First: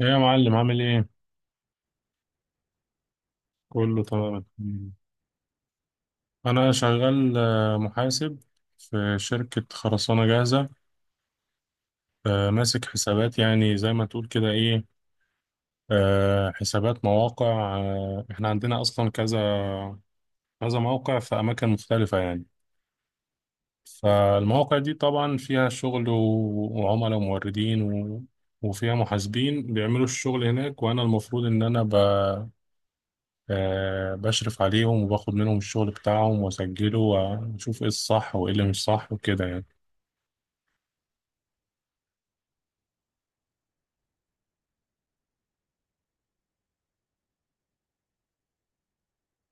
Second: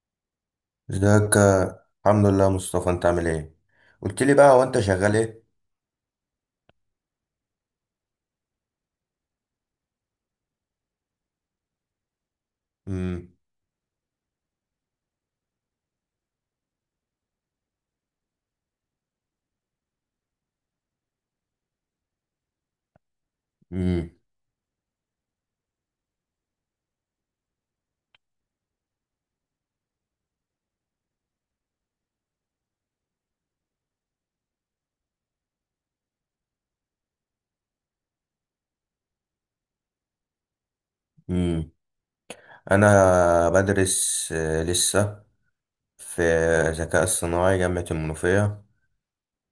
ايه يا معلم، عامل ايه؟ ازيك. الحمد لله يا مصطفى، انت عامل ايه؟ كله قلت لي تمام. بقى، هو انت شغال ايه؟ انا شغال، محاسب في شركة خرسانة جاهزة. ماسك امم. حسابات، يعني زي ما تقول كده، ايه. حسابات مواقع. احنا عندنا اصلا كذا كذا موقع في اماكن مختلفة، يعني. امم. فالمواقع دي طبعا فيها شغل وعملاء وموردين وفيها محاسبين بيعملوا الشغل هناك، وانا المفروض ان انا، بشرف عليهم وباخد منهم الشغل بتاعهم وأسجله وأشوف إيه الصح وإيه اللي مش صح وكده، يعني. امم. انا بدرس لسه في ذكاء اصطناعي جامعة المنوفية.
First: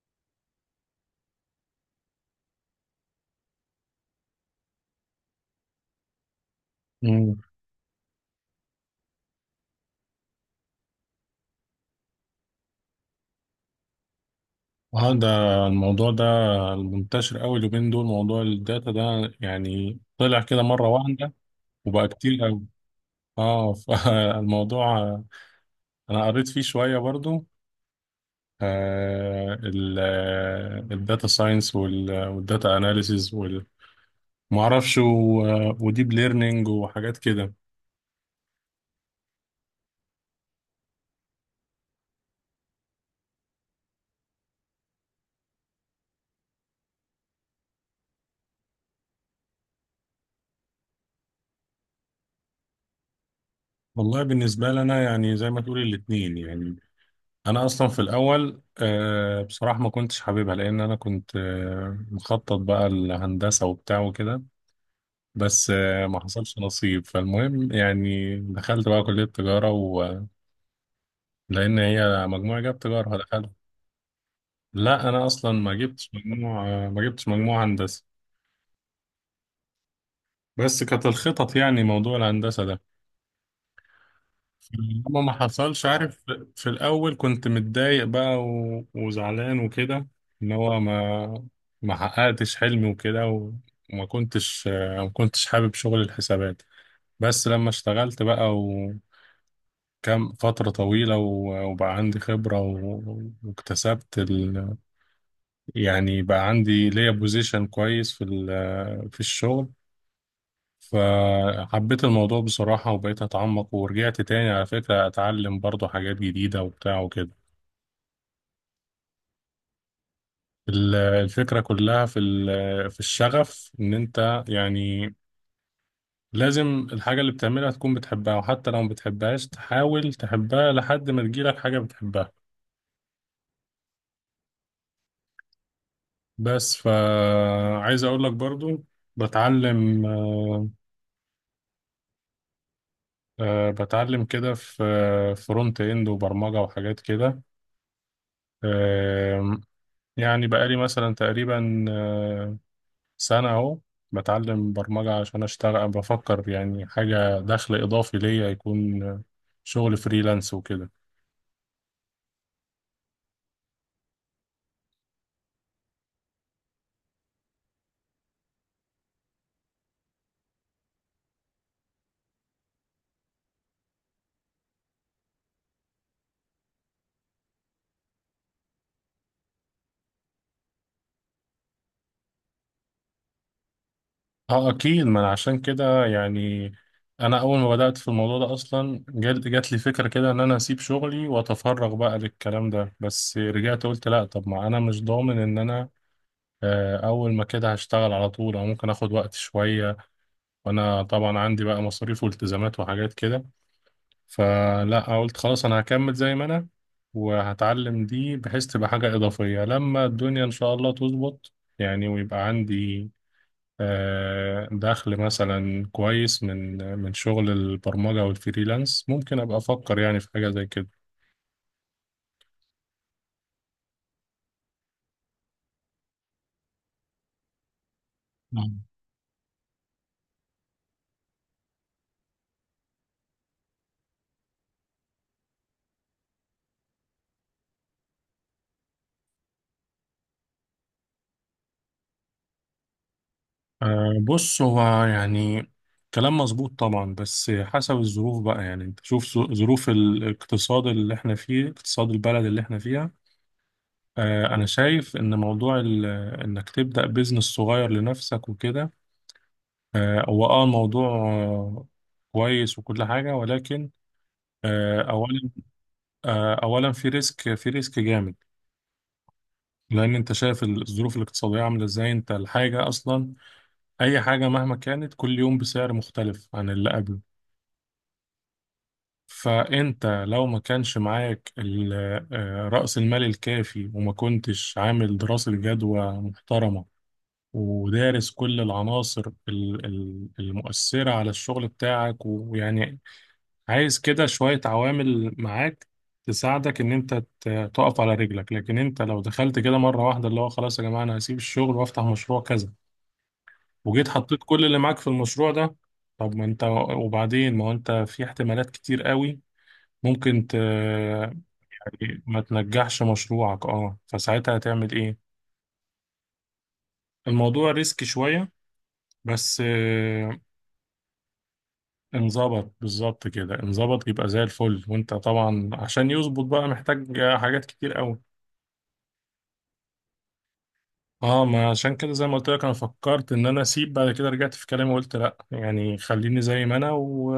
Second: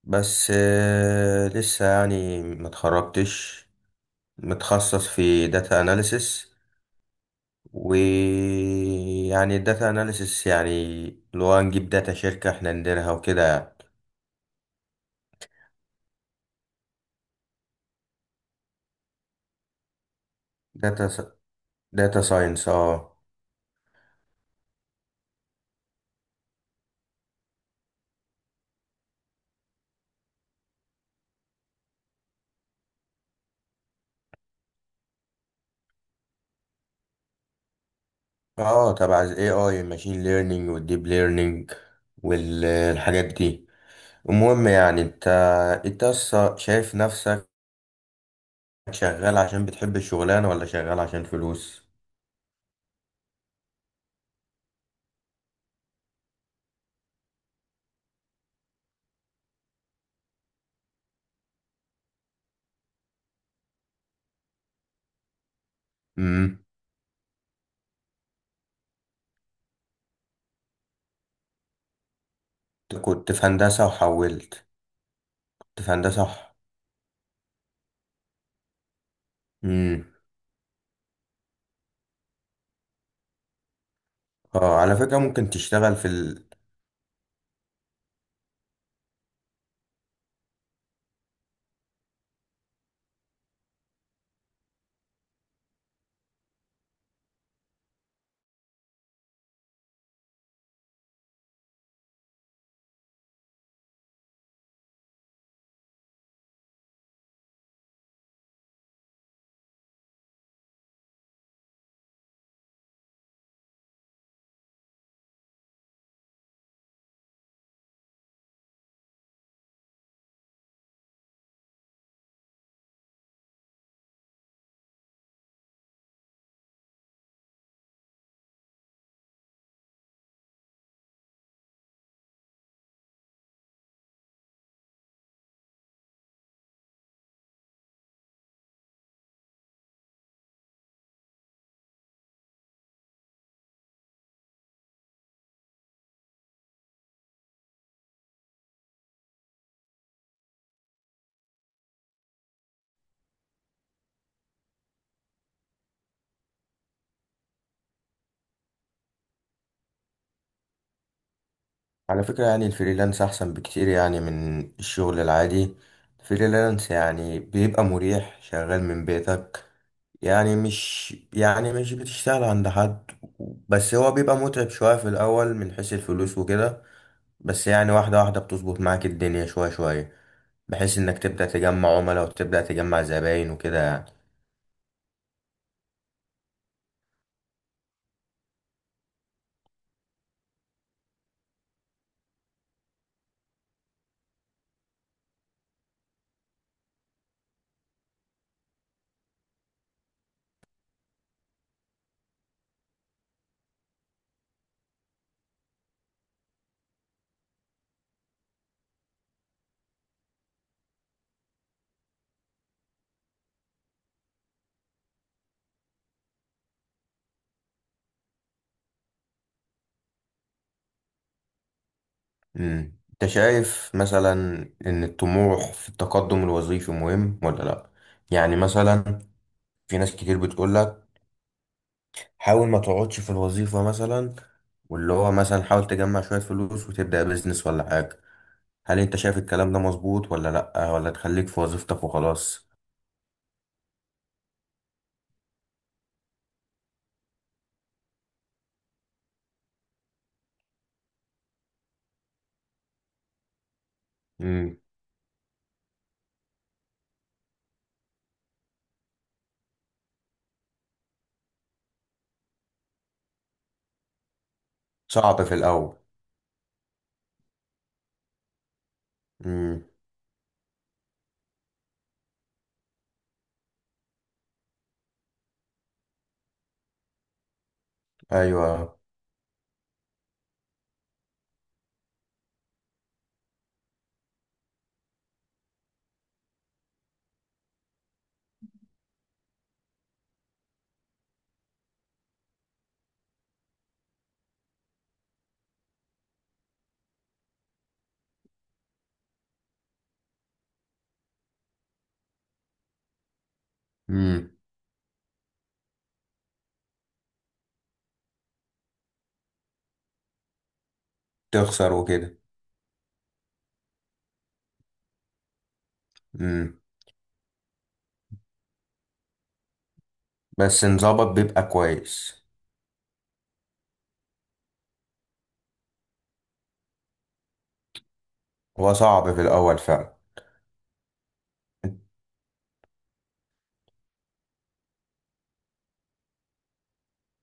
بس لسه يعني ما اتخرجتش. متخصص في داتا اناليسس. مم. ويعني الداتا اناليسس يعني اللي هو نجيب داتا شركة احنا نديرها وكده يعني. اه، ده الموضوع ده المنتشر قوي اليومين دول، موضوع الداتا ده يعني طلع كده مرة واحدة داتا وبقى داتا كتير قوي. ساينس. اه. اه، فالموضوع انا قريت فيه شوية برضو. آه الداتا ساينس والداتا اناليسيز ومعرفش وديب ليرنينج وحاجات كده. اه، تبع ال AI الماشين ليرنينج والديب ليرنينج والحاجات دي. المهم يعني انت أصلا شايف نفسك شغال عشان بتحب الشغلانة ولا شغال عشان فلوس؟ والله بالنسبة لنا يعني زي ما تقولي الاتنين، يعني انا اصلا في الاول، بصراحه ما كنتش حاببها، لان انا كنت، مخطط بقى الهندسه وبتاع وكده. بس، ما حصلش امم. نصيب. فالمهم يعني دخلت بقى كليه تجاره، ولان هي مجموعه جاب أنت تجاره كنت في دخلت. هندسة وحولت؟ لا، انا اصلا ما كنت في جبتش هندسة صح؟ مجموع، ما جبتش مجموع هندسه. امم. بس كانت الخطط يعني موضوع الهندسه ده اه، على فكرة ما ممكن حصلش، تشتغل عارف. في الأول كنت متضايق بقى و... وزعلان وكده، إن هو ما حققتش حلمي وكده، و... وما كنتش آه، ما كنتش حابب شغل الحسابات. بس لما اشتغلت بقى وكم فترة طويلة و... وبقى عندي خبرة و... واكتسبت ال... يعني بقى عندي ليا بوزيشن كويس في ال... في الشغل، فحبيت الموضوع بصراحة وبقيت أتعمق، ورجعت تاني على فكرة أتعلم برضو حاجات جديدة وبتاع وكده. الفكرة كلها في في الشغف، ان انت يعني لازم الحاجة اللي بتعملها تكون بتحبها، وحتى لو ما بتحبهاش تحاول تحبها لحد ما تجيلك حاجة بتحبها. بس، فعايز اقول لك برضو، بتعلم، بتعلم كده في فرونت اند وبرمجة وحاجات كده. آه، يعني بقالي مثلا تقريبا، سنة أهو، بتعلم برمجة عشان أشتغل. بفكر يعني حاجة دخل إضافي ليا يكون، شغل فريلانس وكده. على فكرة يعني الفريلانس احسن بكتير يعني من الشغل العادي. الفريلانس يعني بيبقى مريح، شغال من بيتك. يعني مش بتشتغل عند حد. بس هو بيبقى متعب شوية في الأول من حيث الفلوس وكده. بس يعني واحدة واحدة بتظبط معاك الدنيا شوية شوية، بحيث إنك تبدأ تجمع عملاء وتبدأ تجمع زباين وكده يعني. أه أكيد. ما أنا عشان كده يعني، أنا أول ما بدأت في الموضوع ده أصلا جات لي فكرة كده إن أنا أسيب شغلي وأتفرغ بقى للكلام ده، بس رجعت قلت لأ، طب ما أنا مش ضامن إن أنا، أول ما كده هشتغل على طول، أو ممكن آخد وقت شوية، وأنا طبعا عندي بقى مصاريف والتزامات وحاجات كده. فلا، قلت خلاص انا هكمل زي ما انا، وهتعلم دي بحيث تبقى حاجة إضافية لما الدنيا إن شاء الله تظبط، يعني ويبقى عندي، دخل مثلا كويس من من شغل البرمجة والفريلانس، ممكن أبقى أفكر يعني في حاجة زي كده. مم. أنت شايف مثلا إن الطموح في التقدم الوظيفي مهم ولا لأ؟ يعني نعم. مثلا في ناس كتير بتقولك حاول ما تقعدش في الوظيفة مثلا، واللي هو مثلا حاول تجمع شوية فلوس وتبدأ بيزنس ولا حاجة. هل انت شايف الكلام ده مظبوط ولا لأ، ولا تخليك في وظيفتك وخلاص؟ بص هو يعني كلام مظبوط طبعا، بس حسب الظروف بقى. يعني انت شوف ظروف الاقتصاد اللي احنا فيه، اقتصاد البلد اللي احنا فيها. أنا امم. شايف إن موضوع إنك تبدأ بيزنس صغير لنفسك وكده، هو أه الموضوع، كويس وكل حاجة، ولكن، صعب في أولا، الأول. آه، أولا في ريسك جامد. امم. لأن أنت شايف الظروف الاقتصادية عاملة إزاي. أنت الحاجة أصلا، أي حاجة مهما كانت، كل يوم بسعر مختلف عن اللي قبله. ايوه. فأنت لو ما كانش معاك رأس المال الكافي، وما كنتش عامل دراسة جدوى محترمة ودارس كل العناصر المؤثرة على الشغل بتاعك، ويعني عايز كده شوية عوامل معاك تساعدك إن أنت تقف على رجلك. لكن أنت لو دخلت كده مرة واحدة، اللي هو خلاص يا جماعة أنا هسيب الشغل وأفتح مشروع كذا، وجيت حطيت امم. كل اللي معاك في المشروع ده، طب ما أنت، وبعدين ما هو أنت في احتمالات كتير قوي، ممكن ت... تخسر يعني وكده. ما تنجحش مشروعك، اه، فساعتها هتعمل ايه؟ امم. الموضوع ريسك شوية بس. بس نظبط بيبقى كويس. انظبط بالظبط كده، انظبط يبقى زي الفل. وانت طبعا عشان يظبط بقى محتاج حاجات كتير قوي. هو صعب في الأول فعلا. اه، ما عشان كده زي ما قلت لك انا فكرت ان انا اسيب، بعد كده رجعت في كلامي وقلت لا، يعني خليني زي ما انا، و...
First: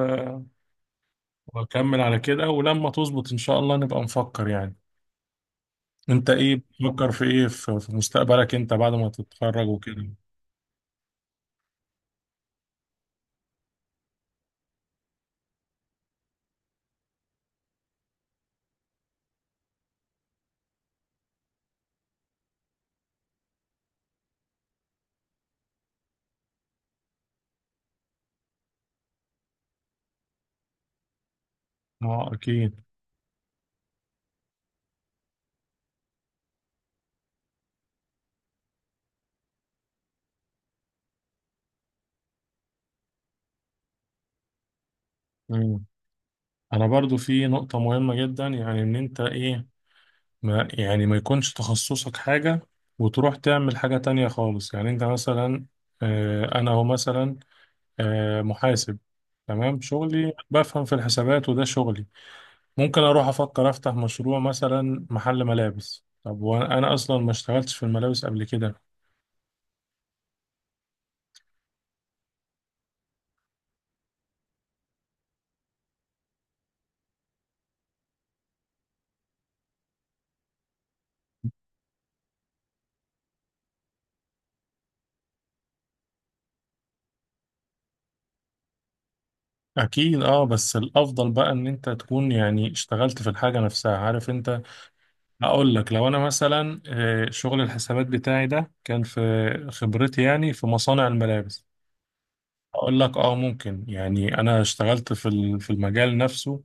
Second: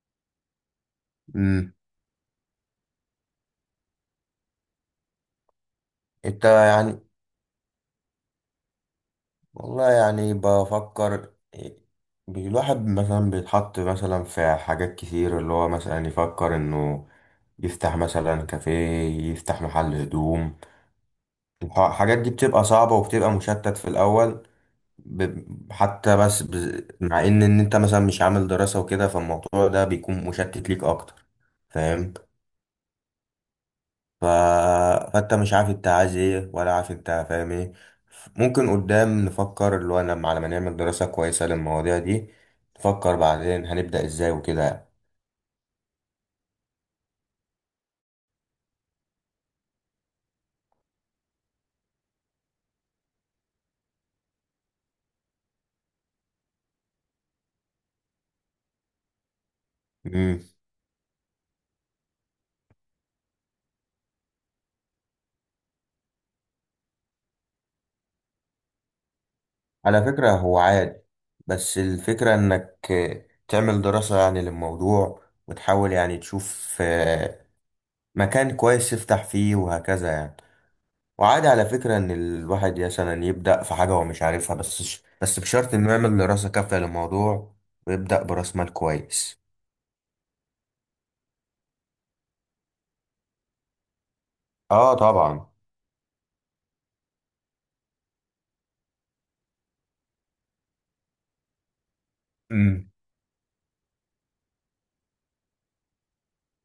امم. واكمل على كده، ولما تظبط ان شاء الله نبقى نفكر، يعني. انت انت ايه يعني، بتفكر في ايه في مستقبلك انت بعد ما تتخرج والله وكده؟ يعني بفكر. الواحد مثلا بيتحط مثلا في حاجات كتير، اللي هو مثلا يفكر انه يفتح مثلا كافيه، يفتح محل هدوم. الحاجات دي بتبقى صعبة وبتبقى مشتت في الأول. حتى بس مع ان انت مثلا مش عامل دراسة وكده، فالموضوع ده بيكون مشتت ليك اكتر. فاهم؟ اه اكيد. ف... فانت مش عارف انت عايز ايه، ولا عارف انت فاهم ايه. ممكن قدام نفكر، اللي هو لما على ما نعمل دراسة كويسة للمواضيع دي، نفكر بعدين هنبدأ ازاي وكده. مم. انا برضو في نقطة مهمة جدا، يعني ان انت ايه، ما يعني ما يكونش تخصصك حاجة وتروح تعمل حاجة تانية خالص. يعني انت مثلا، انا هو مثلا، محاسب، تمام، شغلي امم. بفهم في الحسابات وده شغلي. ممكن اروح افكر افتح مشروع مثلا محل ملابس، طب وانا، اصلا ما اشتغلتش في الملابس قبل كده. على فكرة هو عادي، بس الفكرة انك تعمل دراسة يعني للموضوع، وتحاول يعني تشوف مكان كويس تفتح فيه وهكذا يعني. وعادي على فكرة إن الواحد مثلا يبدأ في حاجة هو مش عارفها، بس بشرط إنه يعمل دراسة كافية للموضوع، ويبدأ برأس مال كويس. اكيد، اه. بس الافضل بقى ان انت تكون يعني اشتغلت في الحاجة نفسها، عارف انت. آه طبعا. اقول لك لو انا مثلا، شغل الحسابات بتاعي ده كان في خبرتي، يعني في مصانع الملابس، امم. اقول لك اه ممكن، يعني انا اشتغلت في في المجال نفسه،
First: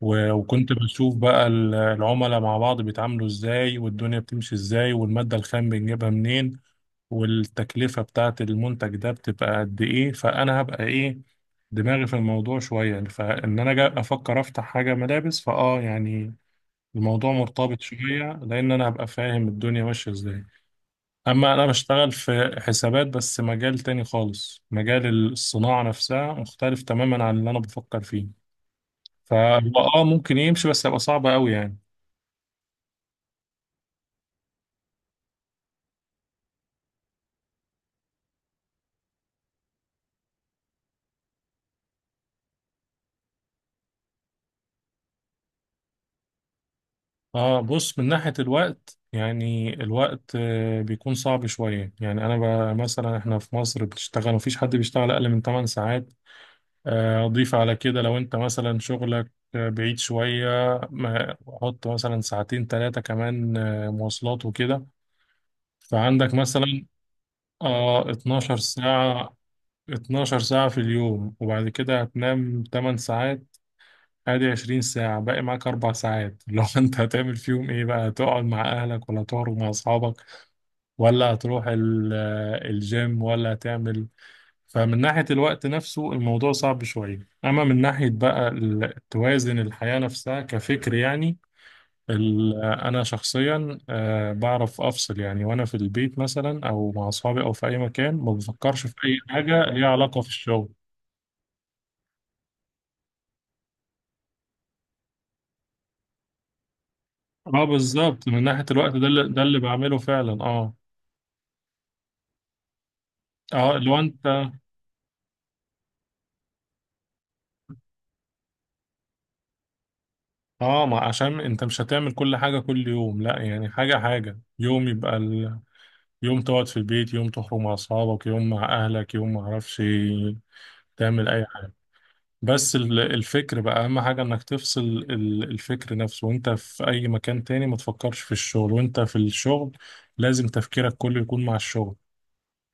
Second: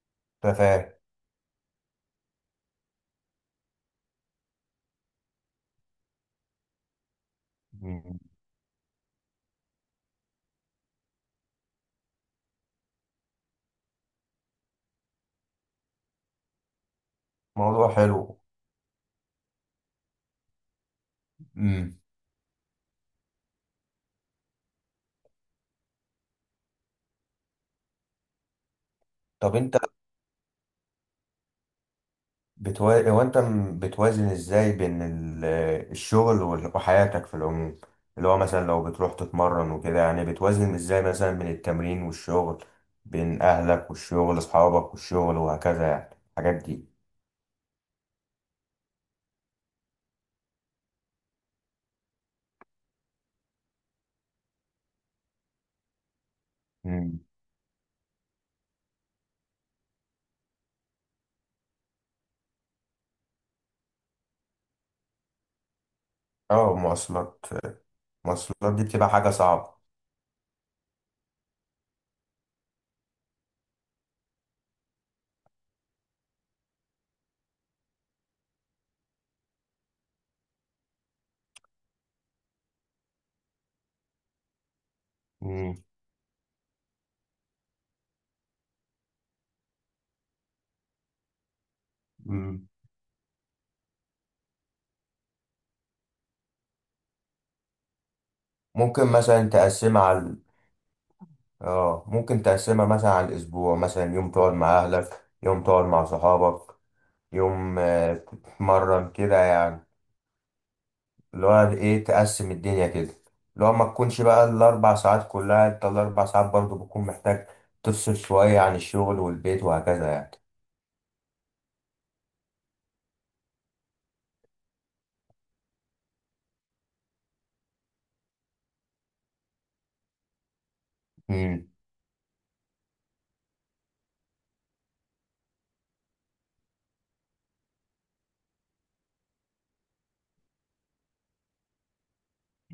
وكنت فاهم. بشوف بقى العملاء مع بعض بيتعاملوا ازاي، والدنيا بتمشي ازاي، والمادة الخام بنجيبها منين، والتكلفة مم. بتاعت المنتج ده بتبقى قد ايه. فانا هبقى ايه، دماغي في الموضوع شوية، فان انا جا افكر افتح حاجة ملابس فاه، يعني الموضوع مرتبط موضوع شوية، حلو. لان انا هبقى فاهم الدنيا ماشية ازاي. أما أنا امم. بشتغل في حسابات بس مجال تاني خالص، مجال الصناعة نفسها مختلف تماما عن اللي أنا بفكر فيه. طب فهو، أنت، آه ممكن يمشي، بس هيبقى صعب أوي، يعني. هو أنت بتوازن إزاي بين الشغل وحياتك في العموم؟ اللي هو مثلا لو بتروح تتمرن وكده، يعني بتوازن إزاي مثلا بين التمرين والشغل، بين أهلك والشغل، أصحابك والشغل وهكذا يعني الحاجات آه بص، من ناحية الوقت يعني، الوقت، بيكون صعب شوية. يعني أنا، مثلا إحنا في مصر بتشتغل مفيش حد بيشتغل أقل من 8 ساعات. دي. أضيف على كده لو أنت مثلا شغلك، بعيد شوية، حط مثلا ساعتين تلاتة كمان، مواصلات وكده. فعندك اه، مثلا، مواصلات. اه، 12 المواصلات دي بتبقى حاجة ساعة، صعبة. 12 ساعة في اليوم. وبعد كده هتنام 8 ساعات، ادي 20 ساعة. باقي معاك 4 ساعات لو انت، هتعمل فيهم ايه بقى؟ هتقعد مع اهلك، ولا تخرج مع اصحابك، ولا هتروح الجيم، ولا هتعمل. فمن ناحية الوقت مم. نفسه الموضوع صعب شوية. اما من ناحية بقى توازن الحياة نفسها كفكر، يعني مم. انا شخصيا، بعرف افصل. يعني وانا في البيت مثلا، او مع اصحابي، او في اي مكان، ما بفكرش في ممكن اي مثلا حاجه ليها تقسمها علاقه في على، الشغل. اه ممكن تقسمها مثلا على الأسبوع، مثلا يوم تقعد مع أهلك، يوم تقعد مع صحابك، اه يوم بالظبط. من ناحيه الوقت، ده تتمرن اللي، كده يعني. بعمله فعلا اه. اللي هو ايه، تقسم الدنيا كده. اللي هو اه ما لو تكونش بقى انت، الأربع ساعات كلها، انت الأربع ساعات برضو بتكون محتاج تفصل شوية عن الشغل والبيت وهكذا يعني. اه، ما عشان انت مش هتعمل كل حاجه كل يوم، لا، يعني حاجه حاجه. يوم يبقى ال... يوم تقعد في البيت، يوم تخرج مع اصحابك، يوم مع اهلك، يوم ما اعرفش، تعمل اي مم. حاجه. بس الفكر بقى اهم حاجة، انك تفصل الفكر نفسه، وانت في اي مكان تاني ما تفكرش في الشغل، وانت في الشغل لازم تفكيرك كله يكون مع الشغل.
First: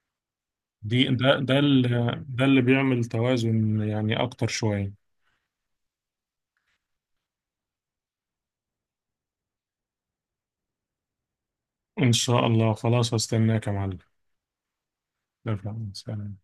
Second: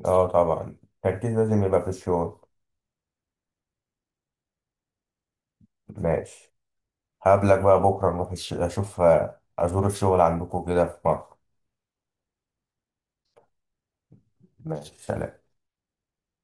اه طبعا، دي التركيز لازم يبقى في الشغل. ده اللي بيعمل توازن، يعني اكتر شوية. ماشي. هقابلك بقى بكرة نروح أشوف أزور الشغل عندكم كده في مصر. ان شاء الله، خلاص هستناك يا معلم. ماشي، سلام. لا، لا، سلام.